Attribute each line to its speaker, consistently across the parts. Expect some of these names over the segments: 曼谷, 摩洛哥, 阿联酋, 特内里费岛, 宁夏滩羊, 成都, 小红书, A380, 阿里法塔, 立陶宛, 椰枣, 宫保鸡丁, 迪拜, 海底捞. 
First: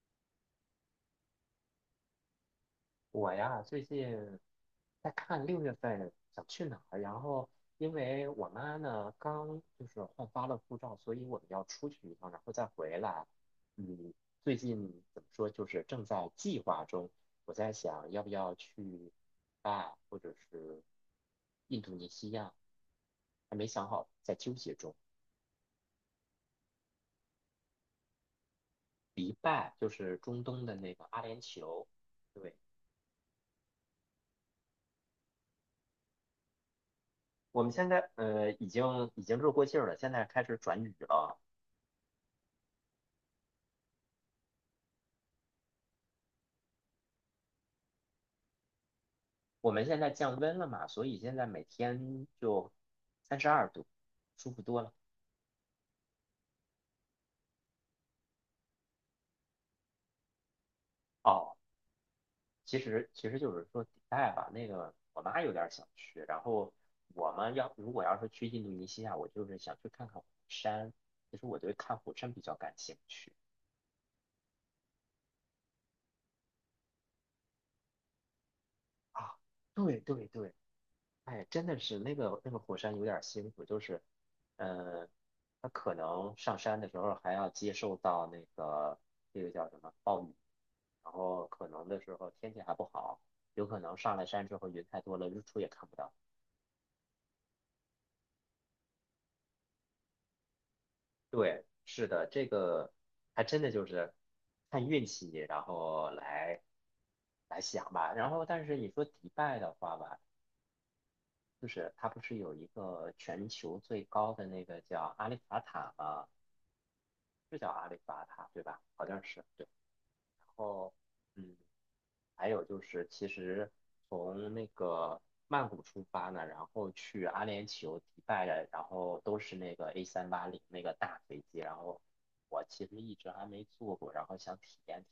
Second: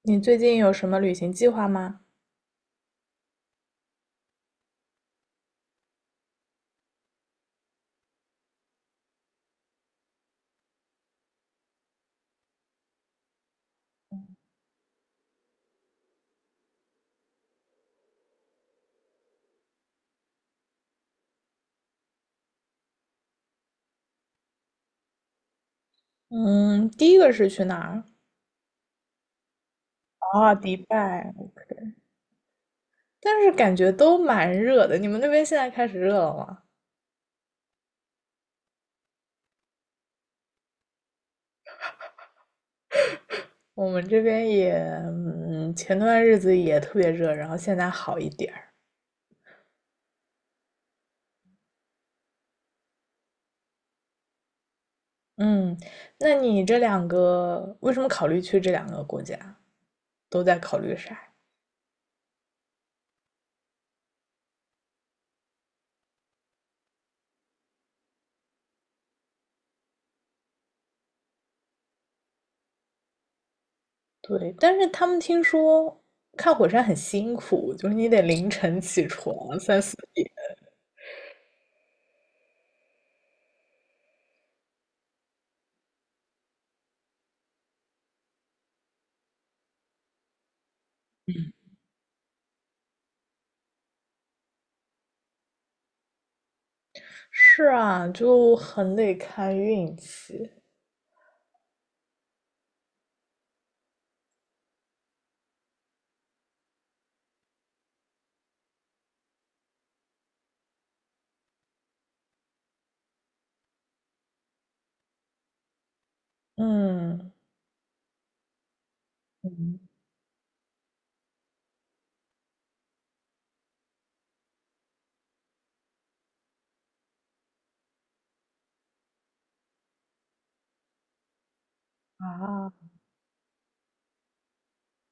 Speaker 1: 你最近有什么旅行计划吗？
Speaker 2: 我呀，最近在看6月份想去哪儿，然后因为我妈呢刚就是换发了护照，所以我们要出去一趟，然后再回来。嗯，最近怎么说，就是正在计划中。我在想要不要去啊，或者是印度尼西亚，还没想好，在纠结中。
Speaker 1: 嗯，第一个是去哪儿？
Speaker 2: 迪拜就是中
Speaker 1: 啊，
Speaker 2: 东
Speaker 1: 迪
Speaker 2: 的那个阿
Speaker 1: 拜，
Speaker 2: 联酋。对。
Speaker 1: 但是感觉都蛮热的。你们那边现在开始热了吗？
Speaker 2: 我们现在已经热过劲儿了，现在开始转雨了。
Speaker 1: 我们这边也，嗯，前段日子也特别热，然后现在好一点儿。
Speaker 2: 我们现在降温了嘛，所以现在每天就32度，舒服多了。
Speaker 1: 嗯，那你这两个为什么考虑去这两个国家？都在考虑啥。
Speaker 2: 哦，其实就是说迪拜吧，那个我妈有点想去，然后我们要如果要是去印度尼西亚，我就是想去看看火山。其实我对看火山比较感兴趣
Speaker 1: 对，但是他们听说看火山很辛苦，就是你得凌晨起
Speaker 2: 啊。
Speaker 1: 床三四
Speaker 2: 对对
Speaker 1: 点。
Speaker 2: 对，哎，真的是那个火山有点辛苦，就是，呃，它可能上山的时候还要接受到那个叫什么暴雨，然后可能的时候天气还不好，有可能上了山之后云太多了，日出也看不到。
Speaker 1: 是啊，就很得看运气。
Speaker 2: 对，是的，这个还真的就是看运气，然后来想吧。然后，但是你说迪拜的话吧，就是它不是有一个全球最高的那个叫阿里法塔吗？
Speaker 1: 嗯
Speaker 2: 是叫阿里法塔对吧？好像是对。
Speaker 1: 嗯
Speaker 2: 然后，嗯，还有就是，其实从那个曼谷出发呢，然后去阿联酋、迪拜，的，然后都是那个 a 三八零那个大飞机，然后我
Speaker 1: 啊，
Speaker 2: 其实一直还没坐过，然后想体验。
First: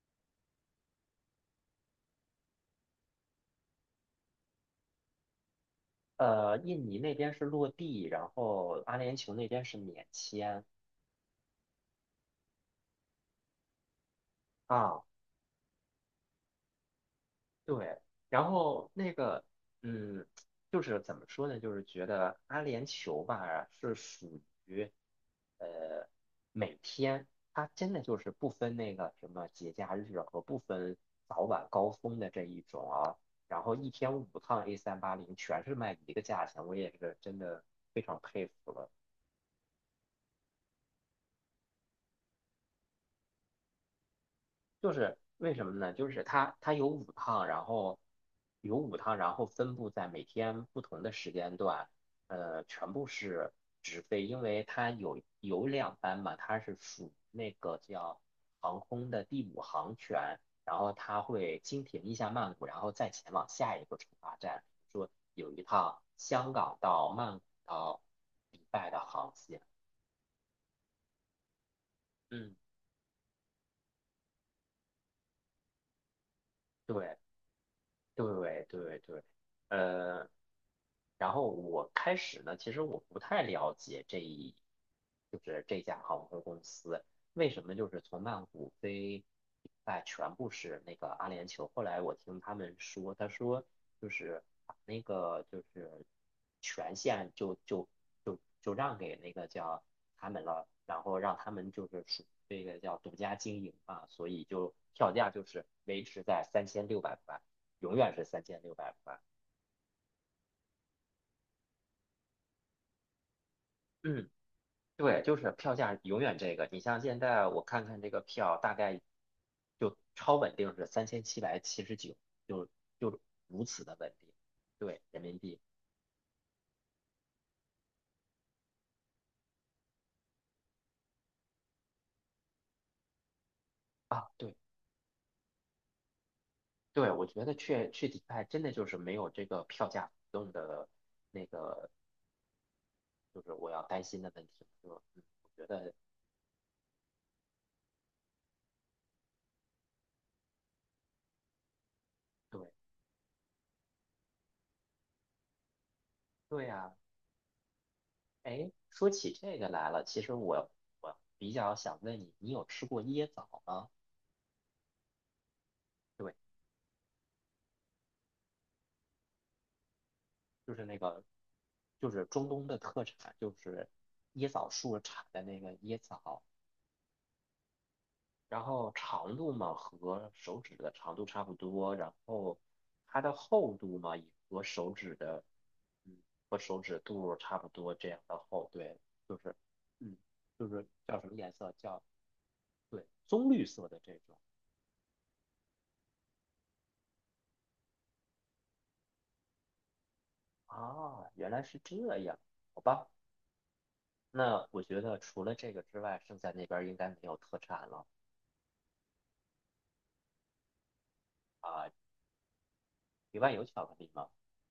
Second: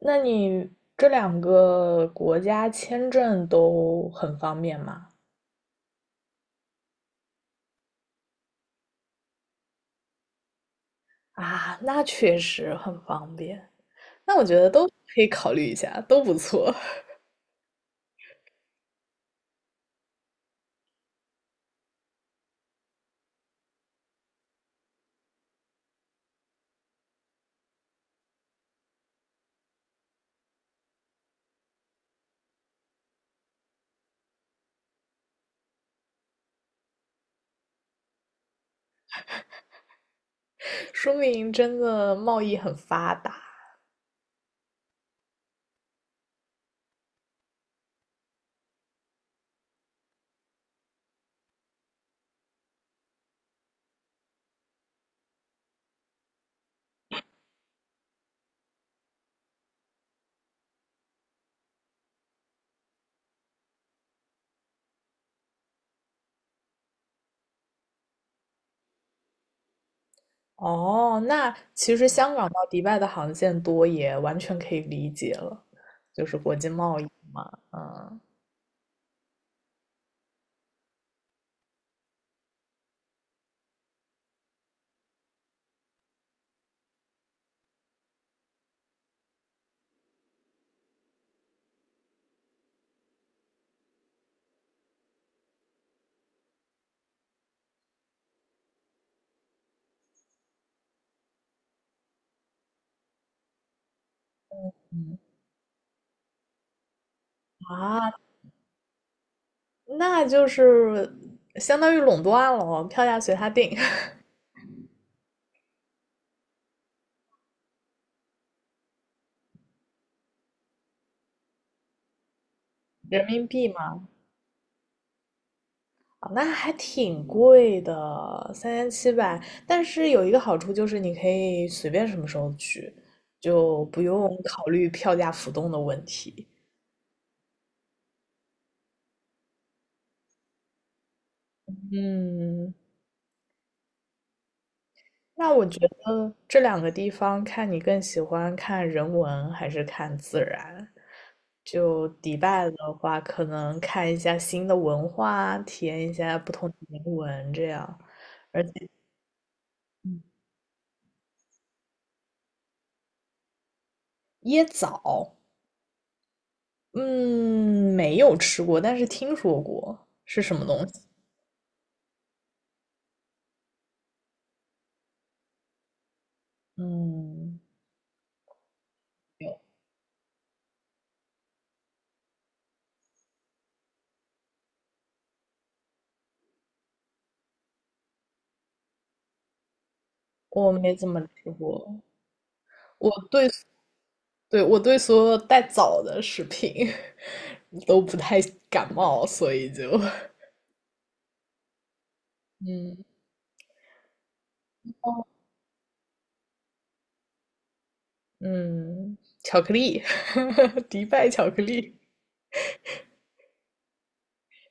Speaker 1: 那你这两个国家签证都很方便吗？
Speaker 2: 印尼那边是落地，然后阿联酋那边是免签。
Speaker 1: 啊，那确实很方便。那我觉得都
Speaker 2: 啊，
Speaker 1: 可以考虑一下，都不错。
Speaker 2: 对，然后那个嗯，就是怎么说呢，就是觉得阿联酋吧是属呃，每天它真的就是不分那个什么节假日和不分早晚高峰的这一种啊，然后一天五趟 A 三八零全是卖一个价钱，我也是真的非常佩服了。
Speaker 1: 说明真的贸易很发达。
Speaker 2: 就是为什么呢？就是它有五趟，然后有五趟，然后分布在每天不同的时间段，全部是直飞，因为它有两班嘛，它是属那个叫航空的第五航权，然后它会经停一下曼谷，然后再前往下一个出发站。说有一趟香港到曼谷到迪拜的航线。
Speaker 1: 哦，那其实香港
Speaker 2: 嗯，
Speaker 1: 到迪拜的航线多，也完全可以理解了，就是国际贸易
Speaker 2: 对。
Speaker 1: 嘛。嗯
Speaker 2: 对对对。呃，然后我开始呢，其实我不太了解就是这家航空公司为什么就是从曼谷飞，哎，全部是那个阿联酋。后来我听他们说，他说就是把那个就是权限就让给那个叫他们了，然后让他们就是属于这个叫独家经营嘛，所以就票价就是维持在三千六百块。永
Speaker 1: 啊，
Speaker 2: 远是三千六百块。
Speaker 1: 那就是相当于垄断了，票价随他定。
Speaker 2: 嗯，对，就是票价永远这个。你像现在我看看这个票，大概就超稳定是3779，就 就
Speaker 1: 人民
Speaker 2: 如
Speaker 1: 币
Speaker 2: 此的
Speaker 1: 嘛。
Speaker 2: 稳定。对，人民币
Speaker 1: 啊，那还挺贵的，3700，但是有一个好处就是你可以随便什么时候去，就不用
Speaker 2: 啊。对
Speaker 1: 考虑票价浮动的问题。
Speaker 2: 对，我觉得去去迪拜真的就是没有这个票价浮动的那个，
Speaker 1: 嗯。
Speaker 2: 就是我要担心的问题。我
Speaker 1: 那我
Speaker 2: 觉
Speaker 1: 觉
Speaker 2: 得
Speaker 1: 得这两个地方，看你更喜欢看人文还是看自然。就迪拜
Speaker 2: 对
Speaker 1: 的话，可能看一下新的文化，体验一下不
Speaker 2: 对
Speaker 1: 同的
Speaker 2: 呀、
Speaker 1: 人文这样。而
Speaker 2: 哎，
Speaker 1: 且
Speaker 2: 说起这个来了，其实我比较想问你，你有吃过椰枣吗？
Speaker 1: 椰枣，
Speaker 2: 对，
Speaker 1: 嗯，没有吃过，但是听说过是什么
Speaker 2: 就
Speaker 1: 东
Speaker 2: 是那
Speaker 1: 西。
Speaker 2: 个，就是中东的特产，就是椰枣树产的那个椰枣，
Speaker 1: 嗯，
Speaker 2: 然后长度
Speaker 1: 有，
Speaker 2: 嘛和手指的长度差不多，然后它的厚度嘛也和手指的，嗯，和手指肚差不多这样的厚，对，就是，嗯，就
Speaker 1: 我
Speaker 2: 是
Speaker 1: 没怎么
Speaker 2: 叫什么
Speaker 1: 吃
Speaker 2: 颜色？
Speaker 1: 过。
Speaker 2: 叫，对，
Speaker 1: 我对，
Speaker 2: 棕绿色的这种。
Speaker 1: 对，我对所有带枣的食品 都不太感冒，所以就，
Speaker 2: 啊，原来是这样，好
Speaker 1: 嗯。
Speaker 2: 吧。那我觉得除了这个之外，剩下那边儿应该没有特产了
Speaker 1: 嗯，巧克力，迪拜巧克
Speaker 2: 啊。
Speaker 1: 力，
Speaker 2: 你外有巧克力吗？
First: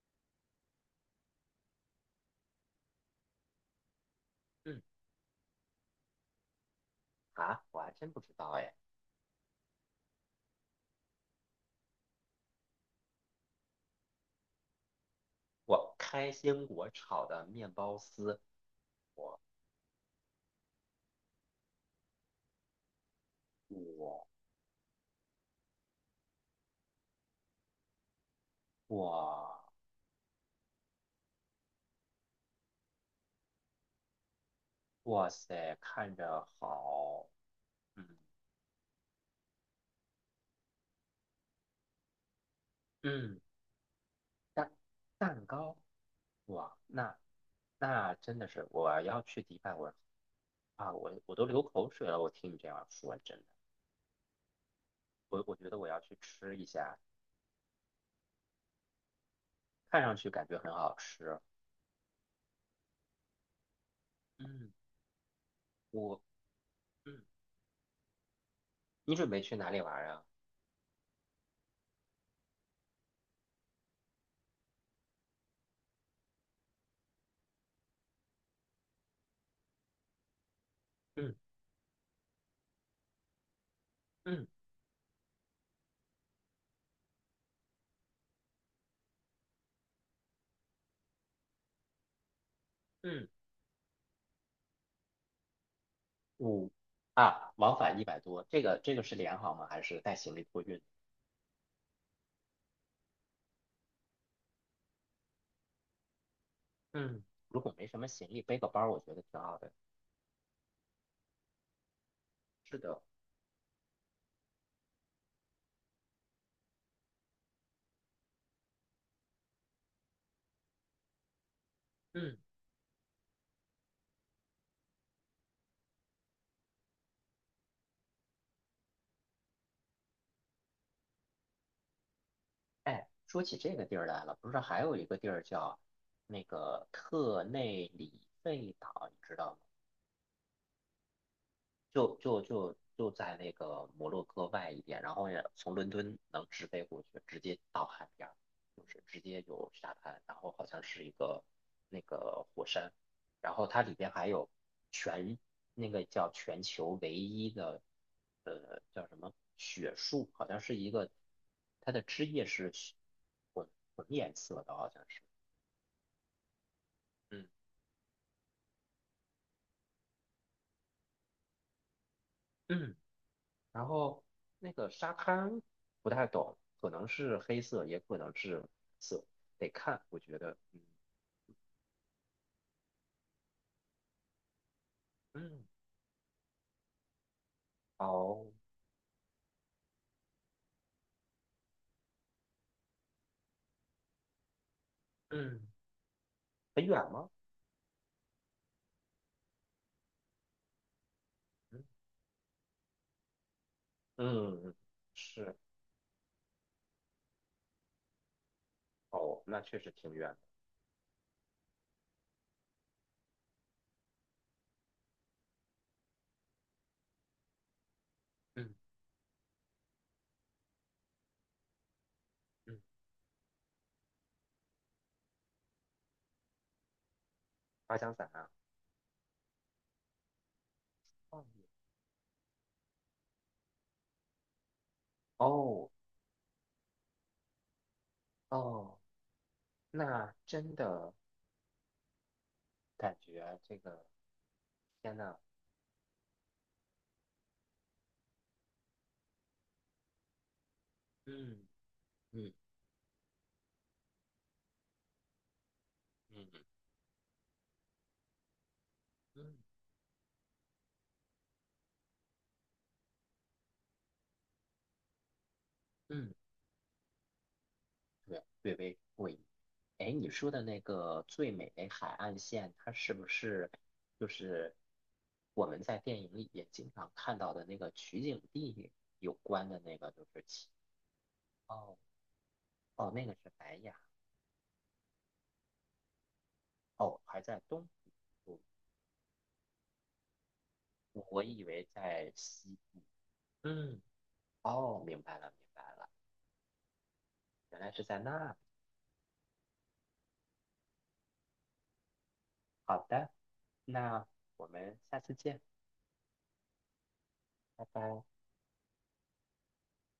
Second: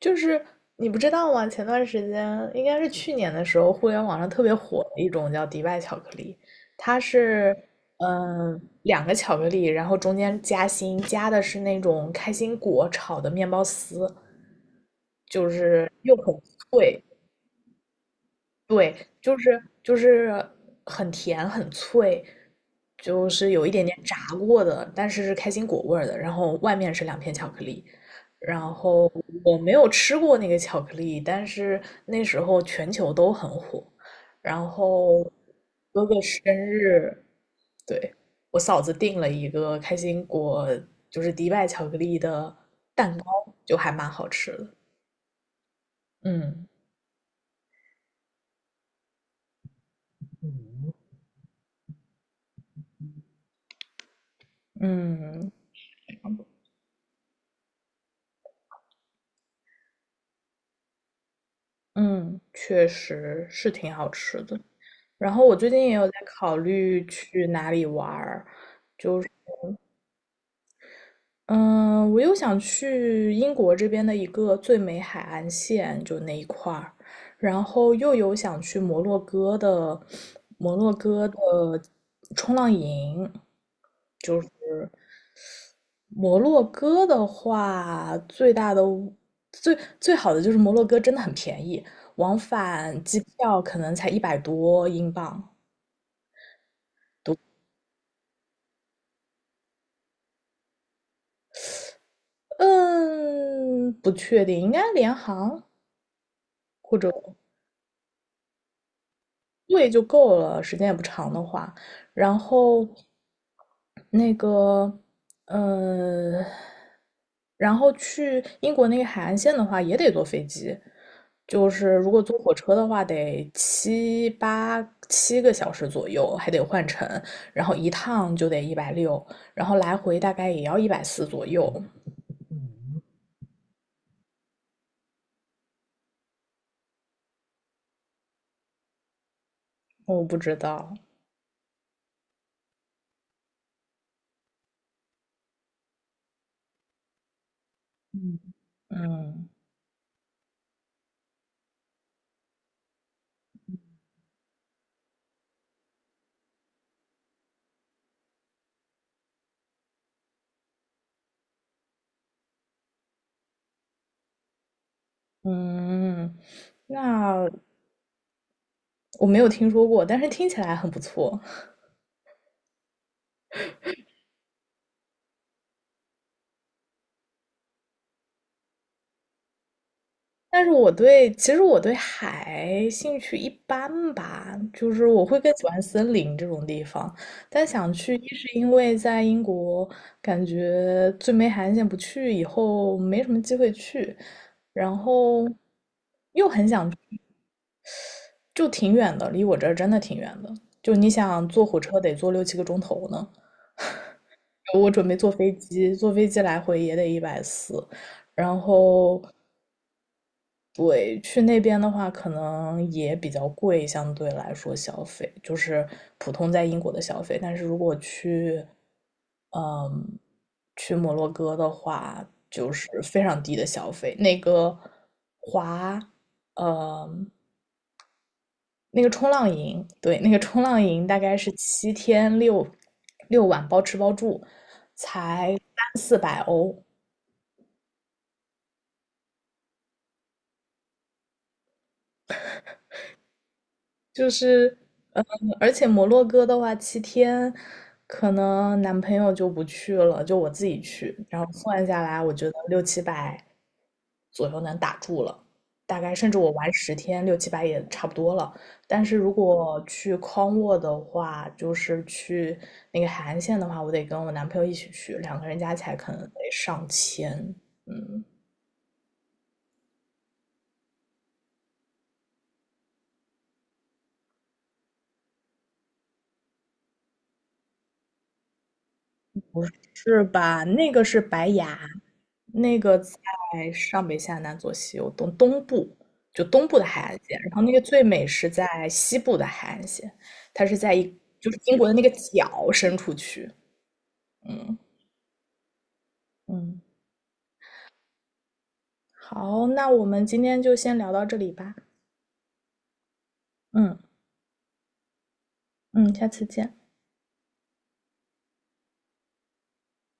Speaker 1: 就是你不知道吗？前段时间应该是去年的时候，互联网上特别
Speaker 2: 嗯
Speaker 1: 火的一种叫迪拜巧克力。它是
Speaker 2: 我还真不知道
Speaker 1: 嗯
Speaker 2: 哎。
Speaker 1: 两个巧克力，然后中间夹心，夹的是那种开心果炒的面包丝，就是
Speaker 2: 我
Speaker 1: 又
Speaker 2: 开
Speaker 1: 很
Speaker 2: 心果
Speaker 1: 脆。
Speaker 2: 炒的面包丝，
Speaker 1: 对，就
Speaker 2: 我
Speaker 1: 是就是很甜很脆，就是有一点点炸
Speaker 2: 我
Speaker 1: 过的，但是是开心果味儿的，然后外面是两片巧克力。然后我
Speaker 2: 我，
Speaker 1: 没有吃过那个巧克力，但是那时候全球都很火。然后
Speaker 2: 哇塞，
Speaker 1: 哥
Speaker 2: 看
Speaker 1: 哥生
Speaker 2: 着
Speaker 1: 日，
Speaker 2: 好。嗯
Speaker 1: 对，我嫂子订了一个开心果，就是迪拜巧克力的，
Speaker 2: 嗯。
Speaker 1: 就还蛮好吃的。
Speaker 2: 蛋蛋糕。
Speaker 1: 嗯
Speaker 2: 哇，那真的是我要去迪拜，我啊，我都流口水了。我听你这样说，真的，我
Speaker 1: 嗯
Speaker 2: 我觉得我要去吃一下，看上去感觉很好吃。
Speaker 1: 嗯，确实是挺好吃的。
Speaker 2: 嗯，
Speaker 1: 然后我最近也有在
Speaker 2: 我
Speaker 1: 考虑
Speaker 2: 嗯，
Speaker 1: 去哪里玩儿。
Speaker 2: 你准备去哪里玩啊？
Speaker 1: 嗯，我又想去英国这边的一个最美海岸线，就那一块儿，然后又有想去摩洛哥的摩洛哥
Speaker 2: 嗯
Speaker 1: 的冲浪营。
Speaker 2: 嗯
Speaker 1: 摩洛哥的话，最大的最最好的就是摩洛哥真的很便宜，往返机
Speaker 2: 嗯。
Speaker 1: 票可能才100多英镑。
Speaker 2: 五啊，往返100多，这个这个是联航吗？还是带行李托运？
Speaker 1: 嗯，不确定，应该联航或者。
Speaker 2: 嗯，如果没什么行李，背个包儿我觉得挺好的。
Speaker 1: 对就够了，时间也不长的话。然
Speaker 2: 是
Speaker 1: 后
Speaker 2: 的。
Speaker 1: 那个，嗯，然后去英国那个海岸线的话，也得坐飞机。就是如果
Speaker 2: 嗯，
Speaker 1: 坐火车的话，得7个小时左右，还得换乘，然后一趟就得160，然后来回大概也要一百四左右。
Speaker 2: 哎，说起这个地儿来了，不是还有一个地儿叫那个特内里费岛，你知道吗？
Speaker 1: 我不知道，
Speaker 2: 就在那个摩洛哥外一点，然后也从伦敦能直飞过去，直接到海边儿
Speaker 1: 嗯，
Speaker 2: 就是直接
Speaker 1: 嗯
Speaker 2: 就沙滩，然后好像是一个那个火山，然后它里边还有全那个叫全球唯一的叫什么雪树，好像是一个它的枝叶是雪混混颜色的，好像是。
Speaker 1: 嗯，那
Speaker 2: 嗯
Speaker 1: 我没有听说过，但是听起来很不错。
Speaker 2: 嗯。然后那个沙滩不太懂，可能是黑色，也可能是色，得看。我觉得，
Speaker 1: 但是
Speaker 2: 嗯
Speaker 1: 其实我对海兴趣一般吧，就是我会更
Speaker 2: 嗯。
Speaker 1: 喜欢森林这种地方。但想去，一
Speaker 2: 哦。
Speaker 1: 是因为在英国感觉最没海岸线不去，以后没什么机会去，然后
Speaker 2: 嗯，
Speaker 1: 又很
Speaker 2: 很
Speaker 1: 想去
Speaker 2: 远吗？
Speaker 1: 就挺远的，离我这儿真的挺远的。就你想坐火
Speaker 2: 嗯
Speaker 1: 车得坐六七个钟头呢，
Speaker 2: 嗯。
Speaker 1: 我准备坐飞
Speaker 2: 是。
Speaker 1: 机，坐飞机来回也得一百四，然后
Speaker 2: 哦，那确实挺远的。
Speaker 1: 对，去那边的话，可能也比较贵，相对来说消费就是普通在英国的消费。但是如果去，
Speaker 2: 嗯
Speaker 1: 嗯，去摩洛哥的话，就
Speaker 2: 嗯，
Speaker 1: 是非常低的消费。那个滑，嗯，
Speaker 2: 滑翔伞啊。
Speaker 1: 那个冲浪营，对，那个冲浪营大概是
Speaker 2: 哦
Speaker 1: 七天6晚，包吃包住，才
Speaker 2: 哦
Speaker 1: 3、400欧。
Speaker 2: 哦，那真的感觉这个，
Speaker 1: 就是，
Speaker 2: 天
Speaker 1: 嗯，
Speaker 2: 呐。
Speaker 1: 而且摩洛哥的话，七天，可能男朋友就不去了，就我自己去，然后
Speaker 2: 嗯
Speaker 1: 算下来，我觉得
Speaker 2: 嗯
Speaker 1: 六七百左右能打住了，大概甚至我玩
Speaker 2: 嗯
Speaker 1: 10天，六七百也差不多了。但是如
Speaker 2: 嗯
Speaker 1: 果去康沃的话，就是去那个海岸线的话，我得跟我男朋友一起去，两个人加起来可能
Speaker 2: 嗯。
Speaker 1: 得上千。嗯，
Speaker 2: 略微过瘾。哎，你说的那个最美的海岸线，它是不是就是我们在电影里也经常看到的那个取景地有关的那个？
Speaker 1: 是
Speaker 2: 就是
Speaker 1: 吧？
Speaker 2: 其
Speaker 1: 那个是白崖，
Speaker 2: 哦
Speaker 1: 那个在
Speaker 2: 哦，那个是白亚。
Speaker 1: 上北下南左西右东东部，就东部的海岸
Speaker 2: 哦，
Speaker 1: 线。
Speaker 2: 还
Speaker 1: 然
Speaker 2: 在
Speaker 1: 后那个
Speaker 2: 东
Speaker 1: 最美是
Speaker 2: 部，
Speaker 1: 在西部的海岸线，它是在一
Speaker 2: 我
Speaker 1: 就是
Speaker 2: 以
Speaker 1: 英国
Speaker 2: 为
Speaker 1: 的那个
Speaker 2: 在
Speaker 1: 角
Speaker 2: 西。
Speaker 1: 伸出去。
Speaker 2: 嗯，
Speaker 1: 嗯
Speaker 2: 哦，明白了明白了，
Speaker 1: 嗯，
Speaker 2: 原来是在那。
Speaker 1: 好，那我们今天就先聊到这里吧。
Speaker 2: 好的，
Speaker 1: 嗯
Speaker 2: 那我们下次见，
Speaker 1: 嗯，下次见。
Speaker 2: 拜拜。